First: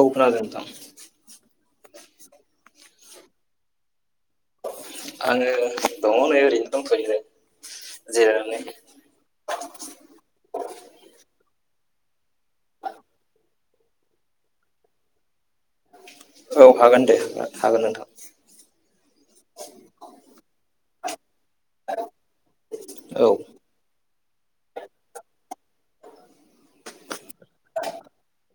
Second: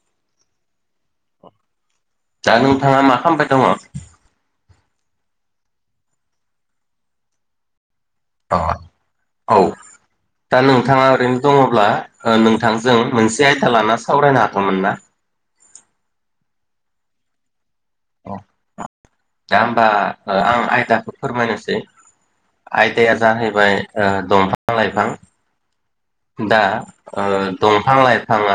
औब्रा नोंथां दा नोंथाङा मा खामबाय दङ' आङो दङ' नै ओरैनो दंथ'यो अ जिरायनानै औ दा नोंथाङा ओरैनो दङ'ब्ला आं नोंथांजों मोनसे आयदा लाना सावरायनो हाथ'मोन ना? औ हागोन दे हागोन नोंथां दा होमबा आं आयदाखौ फोरमायनोसै आयदाया औ जाहैबाय ओ दंफां लाइफां दा ओ दंफां लाइफाङा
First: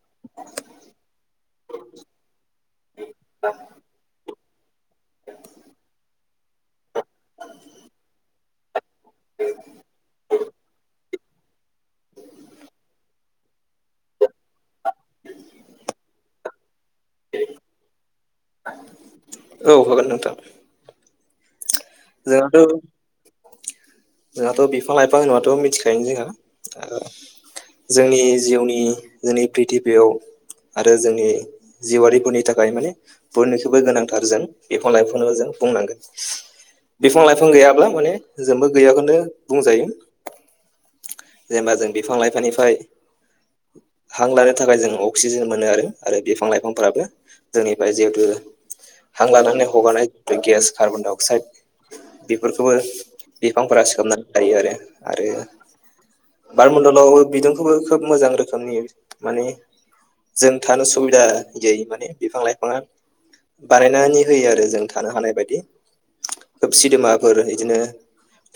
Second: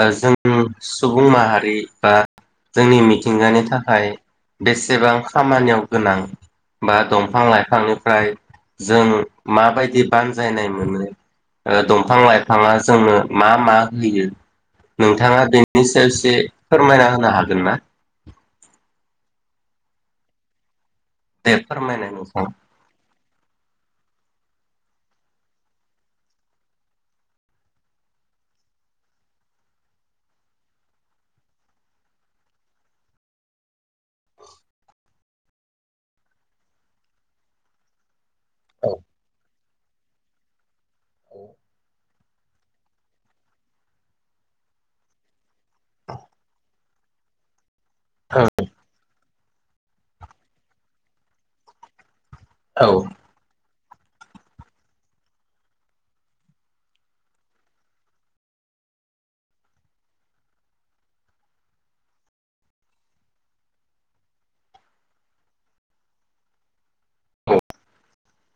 ओ जों सुबुं माहारि बा जोंनि मिथिंगानि थाखाय बेसेबां खामानियाव गोनां बा दंफां लाइफांनिफ्राय जों माबायदि बानजायनाय मोनो ओ दंफां लाइफाङा जोंनो मा मा होयो? नोंथाङा बेनि सेरसे फोरमायना होनो हागोन ना? औ होगोन नोंथां दे फोरमाय जोंहाथ' जोंहाथ' बिफां लाइफां होनाथ' मिथिखायोनो जोंहा जोंनि जिउनि दिनै प्रिथिबियाव आरो जोंनि जिउआरारिफोरनि थाखाय माने बयनिख्रुइबो गोनांथार जों बिफां लाइफां जों बुंनांगोन बिफां लाइफां गैयाब्ला माने जोंबो गैयाखौनो बुंजायो जेनेबा जों बि फां लाइफांनिफ्राय हां लानो थाखाय जों अक्सिजेन मोनो आरो आरो बिफां लाइफांफोराबो जोंनि जिहेतु औ हां लानानै हगारनाय जि गेस कार्बन डाइ अक्साइद बेफोरखौबो औ बिफांफोरा सोबनानै लायो आरो आरो बारमणडलाव बिदुंखौबो खोब मोजां रोखोमनि माने जों थानो सुबिदा जै माने बिफां लाइफाङा बानायनानै होयो आरो जों थानो हानाय बायदि खोब सिदेमाफोर बिदिनो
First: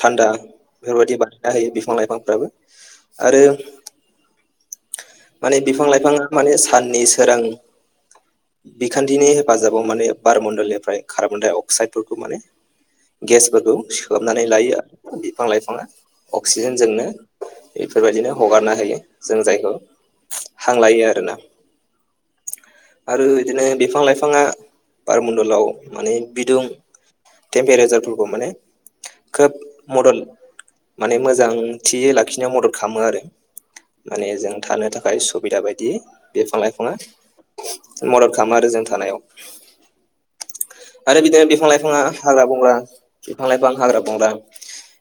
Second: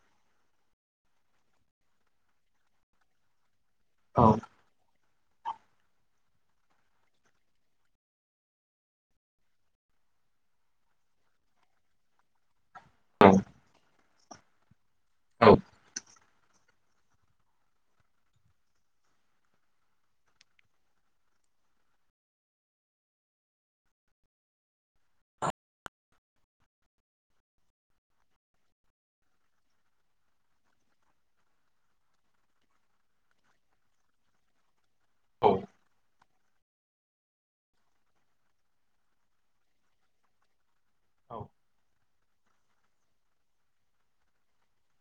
थान्दा बेफोरबायदि बानायना होयो बिफां लाइफांफ्राबो आरो औ माने बिफां लाइफाङा माने साननि सोरां बिखान्थिनि हेफाजाबाव माने बारमणडलनिफ्राय कार्बन दडाइ अक्साइदफोरखौ माने गेसफोरखौ सोबनानै लायो आरो बिफां लाइफाङा अक्सिजेनजोंनो बेफोरबायदिनो हगारना हायो जों जायखौ हांलायो आरोना आरो बिदिनो बिफां लाइफाङा बारमणडलाव माने बिदुं केेम्परेजारफोरखौ माने खोब मदेल माने मोजांथियै लाखिनायाव मदद खालामो आरो माने जों थानो थाखाय सुबिदा औ बायदि बेफां लाइफाङा मदद खालामो आरो जों थानायाव आरो बिदिनो बिफां लाइफाङा हाग्रा बंग्रा बिफां लाइफां हाग्रा बंग्रा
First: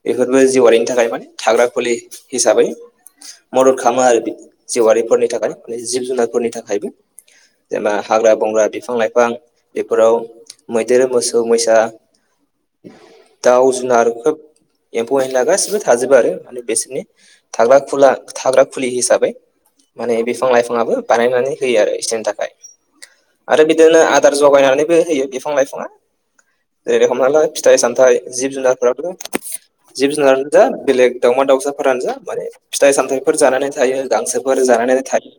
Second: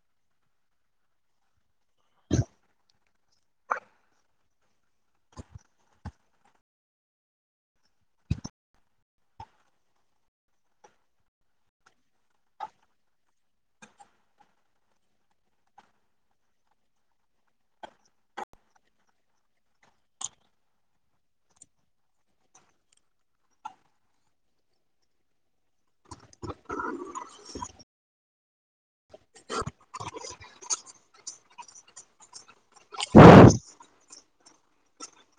बेफोरबो जिउआरिनि थाखाय माने थाग्रा फुलि हिसाबै मदद खालामो आरो बे जिउआारिफोरनि थाखाय माने जिब जुनारफोरनि थाखायबो जेनेबा हाग्रा बंग्रा बिफां लाइफां बेफोराव मैदेर मोसौ मैसा दाउ जुनार खोब एम्फौ एनला गासिबो थाजोबो आरो माने बिसोरनि थाग्रा ख थाग्रा खुलि हिसाबै माने बिफां लाइफांयाबो बानायनानै होयो आरो इसोरनि थाखाय आरो बिदिनो आदार जगायनानैबो होयो बिफां लाइफाङा जेरखम नालाय फिथाइ सामथाय जिब जुनारफोराब' जिब जुनारानो जा बेलेग दावउमा दावउसाफोरानो जा माने फिथाइ सामथायाइफोर जानानै थायो गांसोफोर जा थायो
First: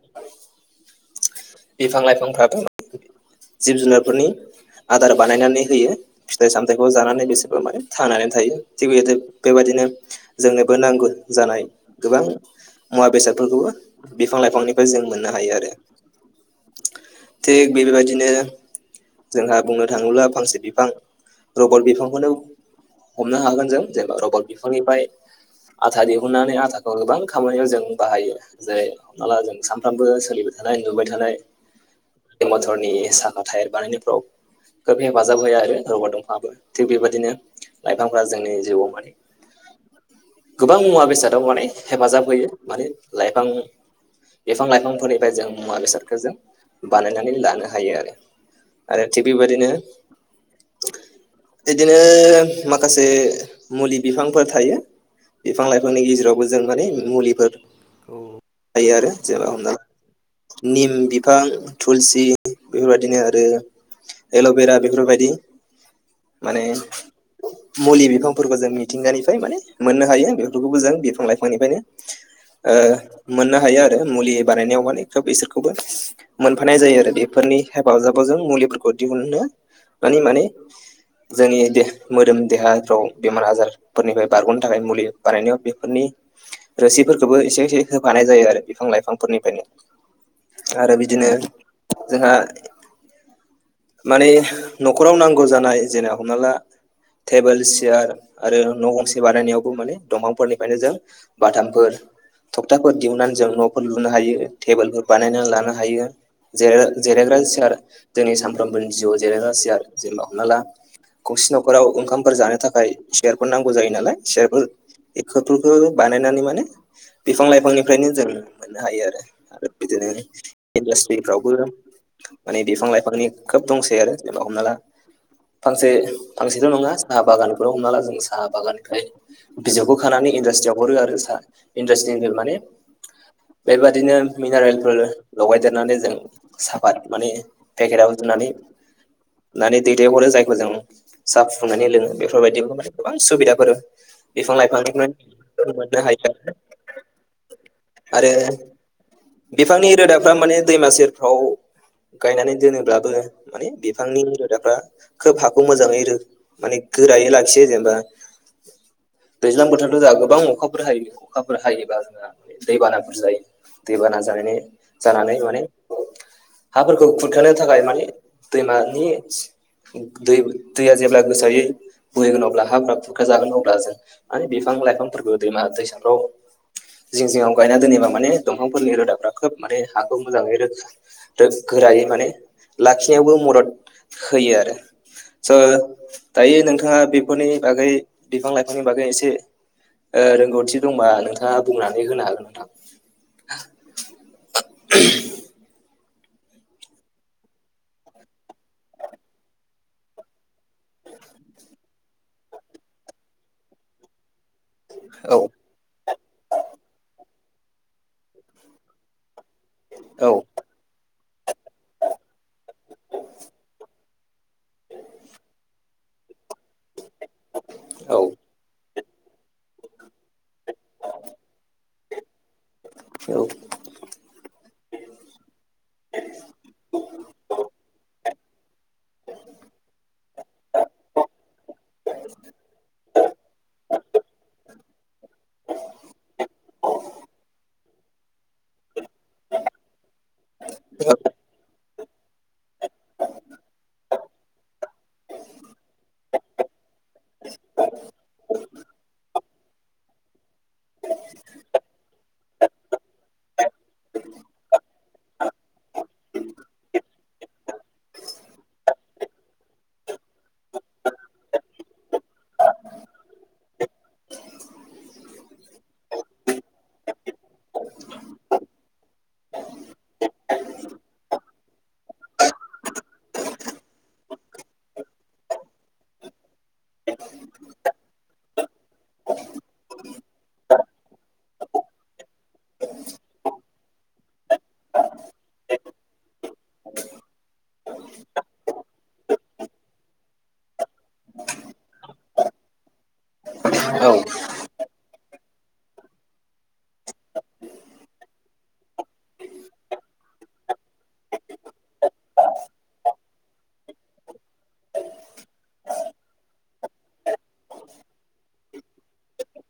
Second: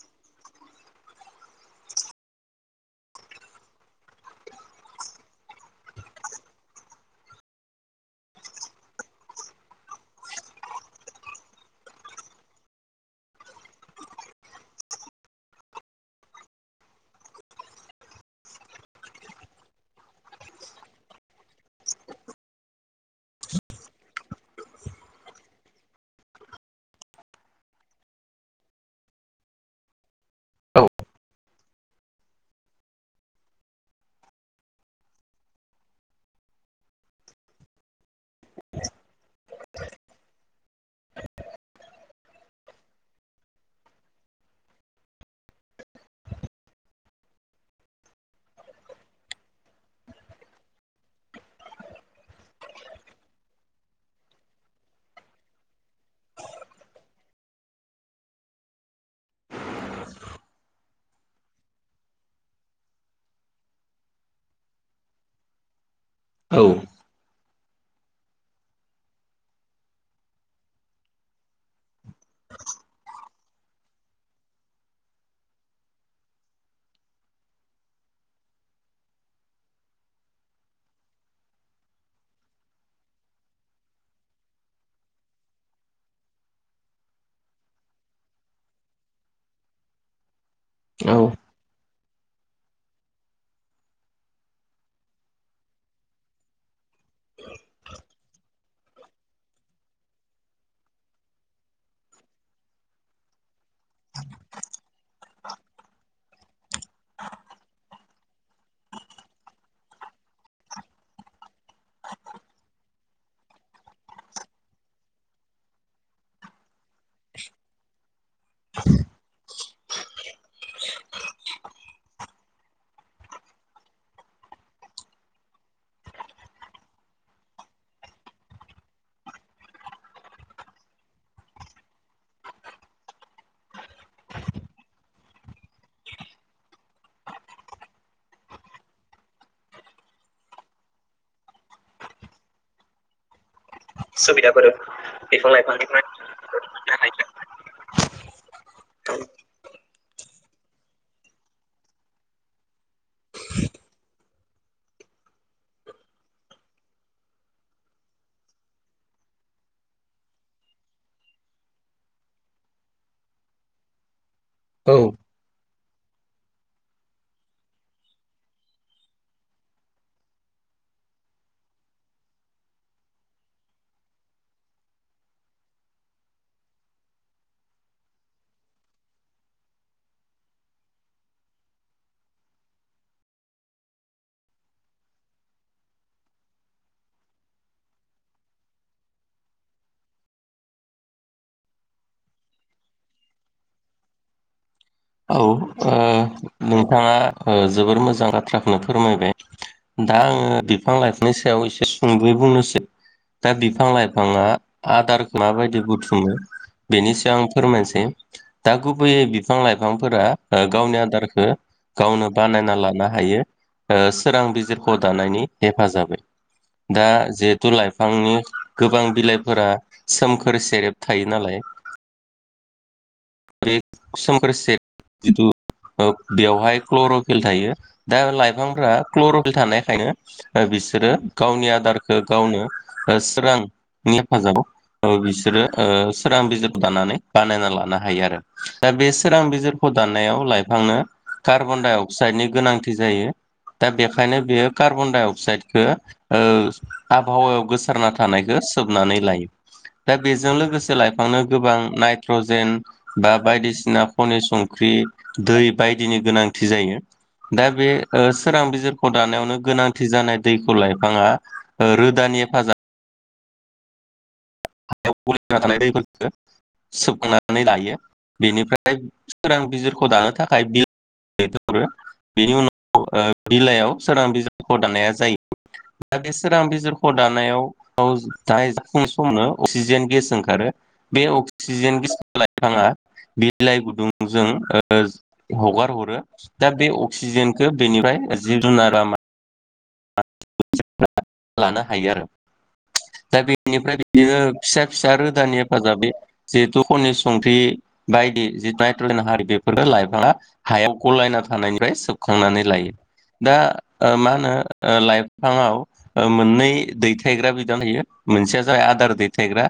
बिफां लाइफांफ्राबो जिब-जुनार फोरनि आदार बानायनानै होयो फिथाइ सामथायाइखौ जानानै बिसोरबा माने थानानै थायो थिग बेदि बेबायदिनो जोंनोबो नांगौ जानाय गोबां मुवा बेसादफोरखौबो बिफां लाइफांनिफ्राय जों मोननो हायो आरो थिग बेफोरबादिनो जोंहा बुंनो थाङोब्ला फांसे बिफां रबट बिफांखौनो हमनो हागोन जों जेनेबा रबद बिफनिफ्राय आथा दिहुननानै आथाखौ गोबां खामानियाव जों बाहायो जे हमना ला जों सानफ्रामबो सोलिबो जानाय लुबाय थानाय मथरनि साखा थायार बानायनायफ्राव खोब हेफाजाब होआ आरो रब' दंफाङआबो थिग बेबायदिनो लाइफांफ्रा जोंनि जिउआव माने गोबां मुवा बेसादाव माने हेफाजाब होयो माने लाइफां बिफां लाइफांफोरनिफ्राय जों मुवा बेसादखौ जों बानायनानै लानो हायो आरो आरो थिफबायादिनो बिदिनो माखासे मुलि बिफांफोर थायो। बिफां लाइफांनि गेजेरावबो जों माने मुलिफोर औ थायो आरो जेनेबा हमना निम बिफां थुलसि बेफोरबायदिनो आरो एल'बेरा बेफोरबायदि औ औ माने मुलि बिफां फोरबो जों मिथिंगानिफ्राय माने मोननो हायो बेफोरखौबो जों बिफां लाइफांनिफ्रायनो ओ मोननो हायो आरो मुलि बानायनायाव माने खोब बिसोरखौबो मोनफानाय जायो आरो बेफोर नि हेफाजाब जों मुलिफोरखौ दिहुननो मानि माने जोंनि देह मोदोम देहाफ्राव बेमार आजारफोरनिफ्राय बारग'नो थाखाय मुलि बानायनायाव बेफोरनि रोसिफोरखौबो एसे एसे होफा नाय जायो आरो बिफां लाइफांफोरनिफ्रायनो आरो औ बिदिनो जोंहा [inaudible] माने न'खराव नांगौ जानाय जेने हमना ला टेबोल सियार आरो न' गंसे बानायनायावबो माने दंफांफोरनिफ्रायनो जों बाथामफोर थखथाफोर दिहुननानै जों न'फोर लुनो हायो टेबोलफोर बानायनानै लानो हायो। जिराय जिरायग्रा सियार जोंनि सामफ्रामबोनि जिउआव जिरायग्रा सियार जेनबा हमना ला गंसे न'खराव ओंखामफोर जानो थाखाय सियारफोर नांगौ जायो नालाय सियारफोरफोरखौ बानायनानै माने बिफां लाइफांनिफ्रायनो जों मोननो हायो आरो आरो बिदिनो इडास्ट्रिफ्रावबो माने बिफां लाइफांनि खोब दंसै आरो जेनेबा हमना ला फांसे- फांसेथ' नङा साहा बागानफोराव हमना ला जों साहा बागाननिफ्राय बिजौखौ खानानै इनडास्ट्रियाव हरो आरो साहा इनडासट्रिफ्राय माने बेबायादिनो मिनारेलफोर लगायदेरनानै जों साफात माने पेकेटव जो नानै-नानै दैथायहरो जायखौ जों साहा फुुंदुंनानै लोङो बेफोरबायदिखौ गोबां सुबिदाफोर सुबिदाफोर बिफां लाइफांनिफ्राय मोननो हायो ओ मोननो हायो। आरो बिफांनि रोदाफ्रा माने दैमा सेरफ्राव गायनानै दोनोब्लाबो माने बिफांनि रोदाफ्रा खोब हाखौ मोजाङै रो माने गोरायै लाखियो जेनबा दैज्लां बोथोरथ' जोंहा गोबां अखाफोर हायो अखाफोर हायोबा जोंहा दैबानाफोर जायो दैबाना जा नै औ औ जानानै माने हाफोरखौ खुरखानो थाखाय माने दैमानि दै-दैया जेब्ला गोसोयै बुहैगोन अब्ला हाफ्रा खुरख्रा जागोन अब्ला जों माने बिफां लाइफांफोरखौ दैमा दैसाफ्राव जिं जिङाव गायना दोनोबा माने दंफांफोरनि रोदाफ्रा खोब माने हाखौ मोजाङै रो रोद गोरायै माने लाखिनायावबो मदद होयो आरो स' दायो नोंथाङा बेफोरनि बागै बिफां लाइफांनि बागै एसे ओ रोंगौथि दंबा नोंथाङा बुंनानै होनो हागोन नोंथां औ ओ नोंथाङा ओ जोबोर मोजां बाथ्राखौनो फोरमायबाय। दा आङो बिफां लाइफांनि सायाव एसे सुंदयै बुंनोसै दा बिफां लाइफाङा औ आदारखो माबायदि बुथुमो बेनि सायाव आं फोरमायसै दा गुबैयै बिफां फां फोरा औ ओ गावनि आदारखो गावनो बानायना लानो हायो ओस सोरां बिजिरखौ दानायनि हेफाजाबै दा जिहेथु औ लाइफांनि गोबां बिलाइफोरा सोमखोर सेरेब थायो नालाय औ बे सोमखोर से जिथु ओ बेवहाय क्लर'फिल थायो दा लाइफांफोरा क्लर'फिल थानायखायनो ओ बि सोरो गावनि आदारखौ गावनो ओ सोरां नि हेफाजाबाव औ बिसोरो ओ सोरां बिजिर दानानै बानायना लाना हायो आरो दा बे सोरां बिजिरख' दानायाव लाइफांनो कार्बन डाइ अक साइडनि गोनांथि जायो दा बेखायनो बेयो कार्बन डाइ अक्साइड खो ओ आबहावायाव गोसारना थानायखो सोबनानै लायो दा बेजों लोगोसे लाइफांनो गोबां नाइट्रजेन बा बायदिसिना खनि संख्रि दै बायदिनि गोनांथि जायो दा बे ओ सोरां बिजिरखौ दानायावनो गोनांथि जानाय दैखौ लाइफाङा ओ रोदा नि हेफाजाब हायाव गलिना थानाय दैफोरखो सोबनानै लायो बेनिफ्राय सोरां बिजिरख' दानो थाखाय बेयो दैथाय हरो बेनि उनाव ओ बिलाइयाव सोरां बिजिरख' दानाया जायो दा बे सोरां बिजिरख' दानायाव औ [unintelligible] जाफुं [unintelligible] अक्सिजेन गेस ओंखारो बे अक्सिजेन गेस लाइफाङा बिलाइ गुदुंजों ओज हगार हरो दा बे अक्सिजेनखो बेनिफाय जिब जुनारा [unintelligible] लानो हायो आरो दा बेनिफ्राय औ बिदिनो फिसा-फिसा रोदानि हेफाजाबै जिहेतु खनि संख्रि बायदि जि [unintelligible] हारि बेफोरो लाइफाङा हायाव गलायना थानायनिफ्राय सेबखांनानै लायो दा ओ मा होनो ओ लाइफाङाव ओ मोननै दैथायग्रा बिदाम होयो मोनसेया जाबाय आदार दैथायग्रा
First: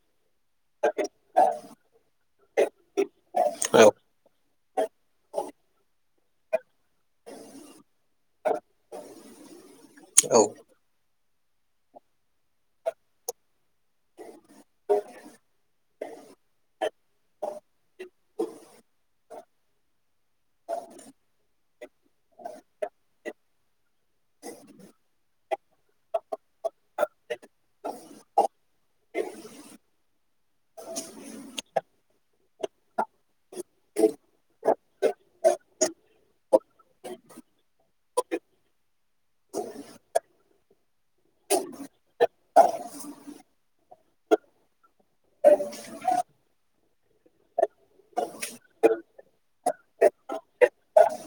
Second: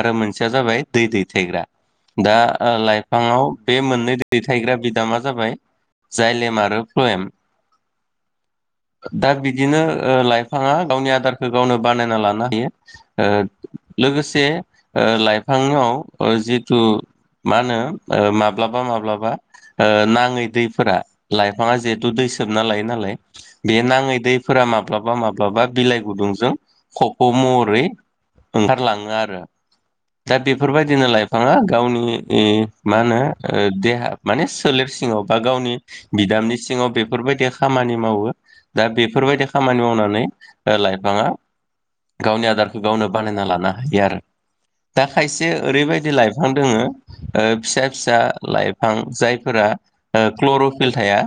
आरो मोनसेया जाबाय दै दैथायग्रा दा लाइफाङाव बे औ मोननै दैथायग्रा बिदामा जाबाय जायलेम आरो फ्लयेम दा बि बिदिनो लाइफाङा गावनि आदार गावनो बानायना लानो हायो लोगोसे लाइफाङाव जिथु मा होनो माब्लाबा माब्लाबा नाङै दैफोरा लाइफाङा जिहेथु दै सोबना लायो नालाय बे नाङै दै फोरा माब्लाबा माब्लाबा बिलाइ गुदुंजों खफ' महरै ओंखारलाङो आरो दा बेफोरबायदिनो लाइफाङा गावनि मा होनो देहा माने सोलेर सिङाव बा गावनि बिदामनि सिङाव बेफोरबायदि खामानि मावो दा बे बेफोरबायदि खामानि मावनानै लाइफाङा गावनि आदारखौ गावनो बानायना लानो हायो आरो दा खायसे ओरैबायदि लाइफां दोङो फिसा फिसा लाइफां जायफोरा क्लर'फिल थाया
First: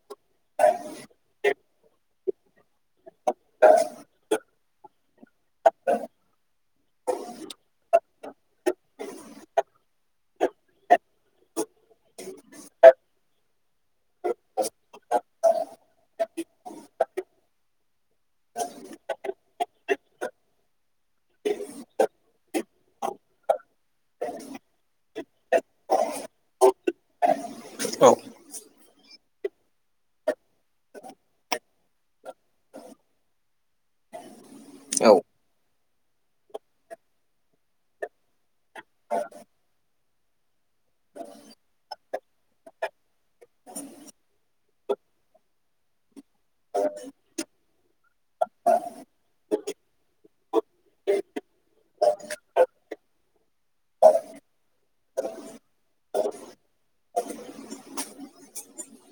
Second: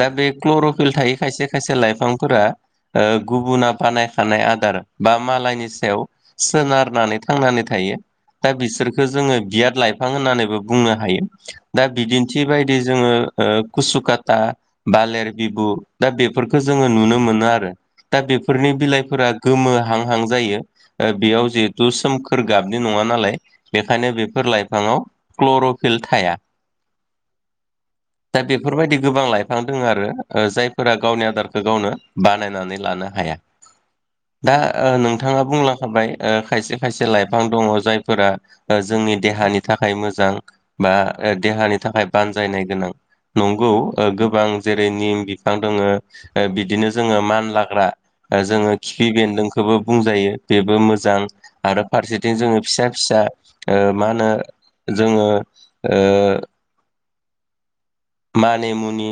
दा बे क्लर'फिल थायि खायसे खायसे लाइफांफोरा गुबुना बानायखानाय आदार बा मालायनि सायाव सोनारनानै थांनानै थायो। दा बिसोरखो जोङो बियाद लाइफां होननानैबो बुंनो हायो दा बिदिन्थि बायदि जोङो कुसुकाता बालेर बिबु दा बेफोरखौ जोङो नुनो मोनो आरो दा बेफोरनि बिलाइफोरा गोमो हां हां जायो बेयाव जिहेथु सोमखोर गाबनि नङा नङा नालाय बेनिखायनो बेफोर लाइफाङाव क्लर'फिल थाया। [inaudible] औ दा बेफोरबायदि गोबां लाइफां दङ आरो जायफोरा गावनि आदार गावनो बानायनानै लानो हाया। दा नोंथाङा बुंलांखाबाय खायसे खायसे लाइफां दङ जायफोरा जों जोंनि देहानि थाखाय मोजां बा देहानि थाखाय बानजायनाय गोनां। नंगौ गोबां जेरै निम बिफां दङ बिदिनो जोङो मानलाग्रा जोङो खिफि बेन्दोंखौबो बुंजायो बेबो मोजां जां नोंथां आरो फारसेथिं जोङो फिसा फिसा ओ मा होनो जोङो ओ मानि मुनि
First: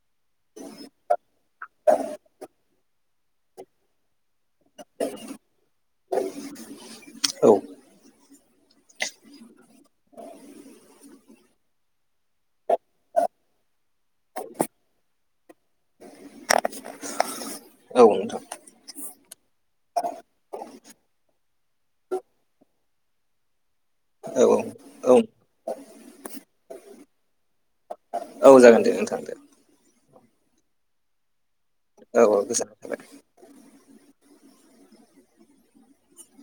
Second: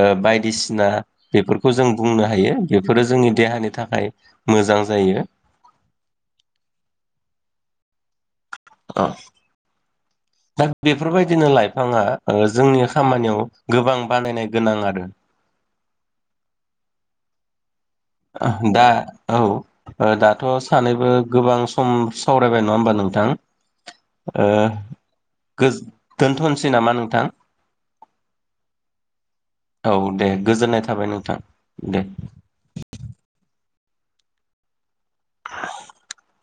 ओ बायदिसिना बेफोरखौ जों बुंनो हायो बेफोरो जोंनि देहानि थाखाय मोजां जायो। [inaudible] अ दा बेफोरबायदिनो लाइफाङा ओ जोंनि खामानियाव गोबां बानायनाय गोनां आरो। औ नोंथां दा औ दाथ' सानैबो गोबां सम सावरायबाय नङा होमबा नों थां औ ओ औ गोज-दोनथ'सै नामा नोंथां? औ जागोन दे नोंथां दे। औ दे गोजोननाय थाबाय नोंथां दे। औ गोजानाय थाबाय। [inaudible]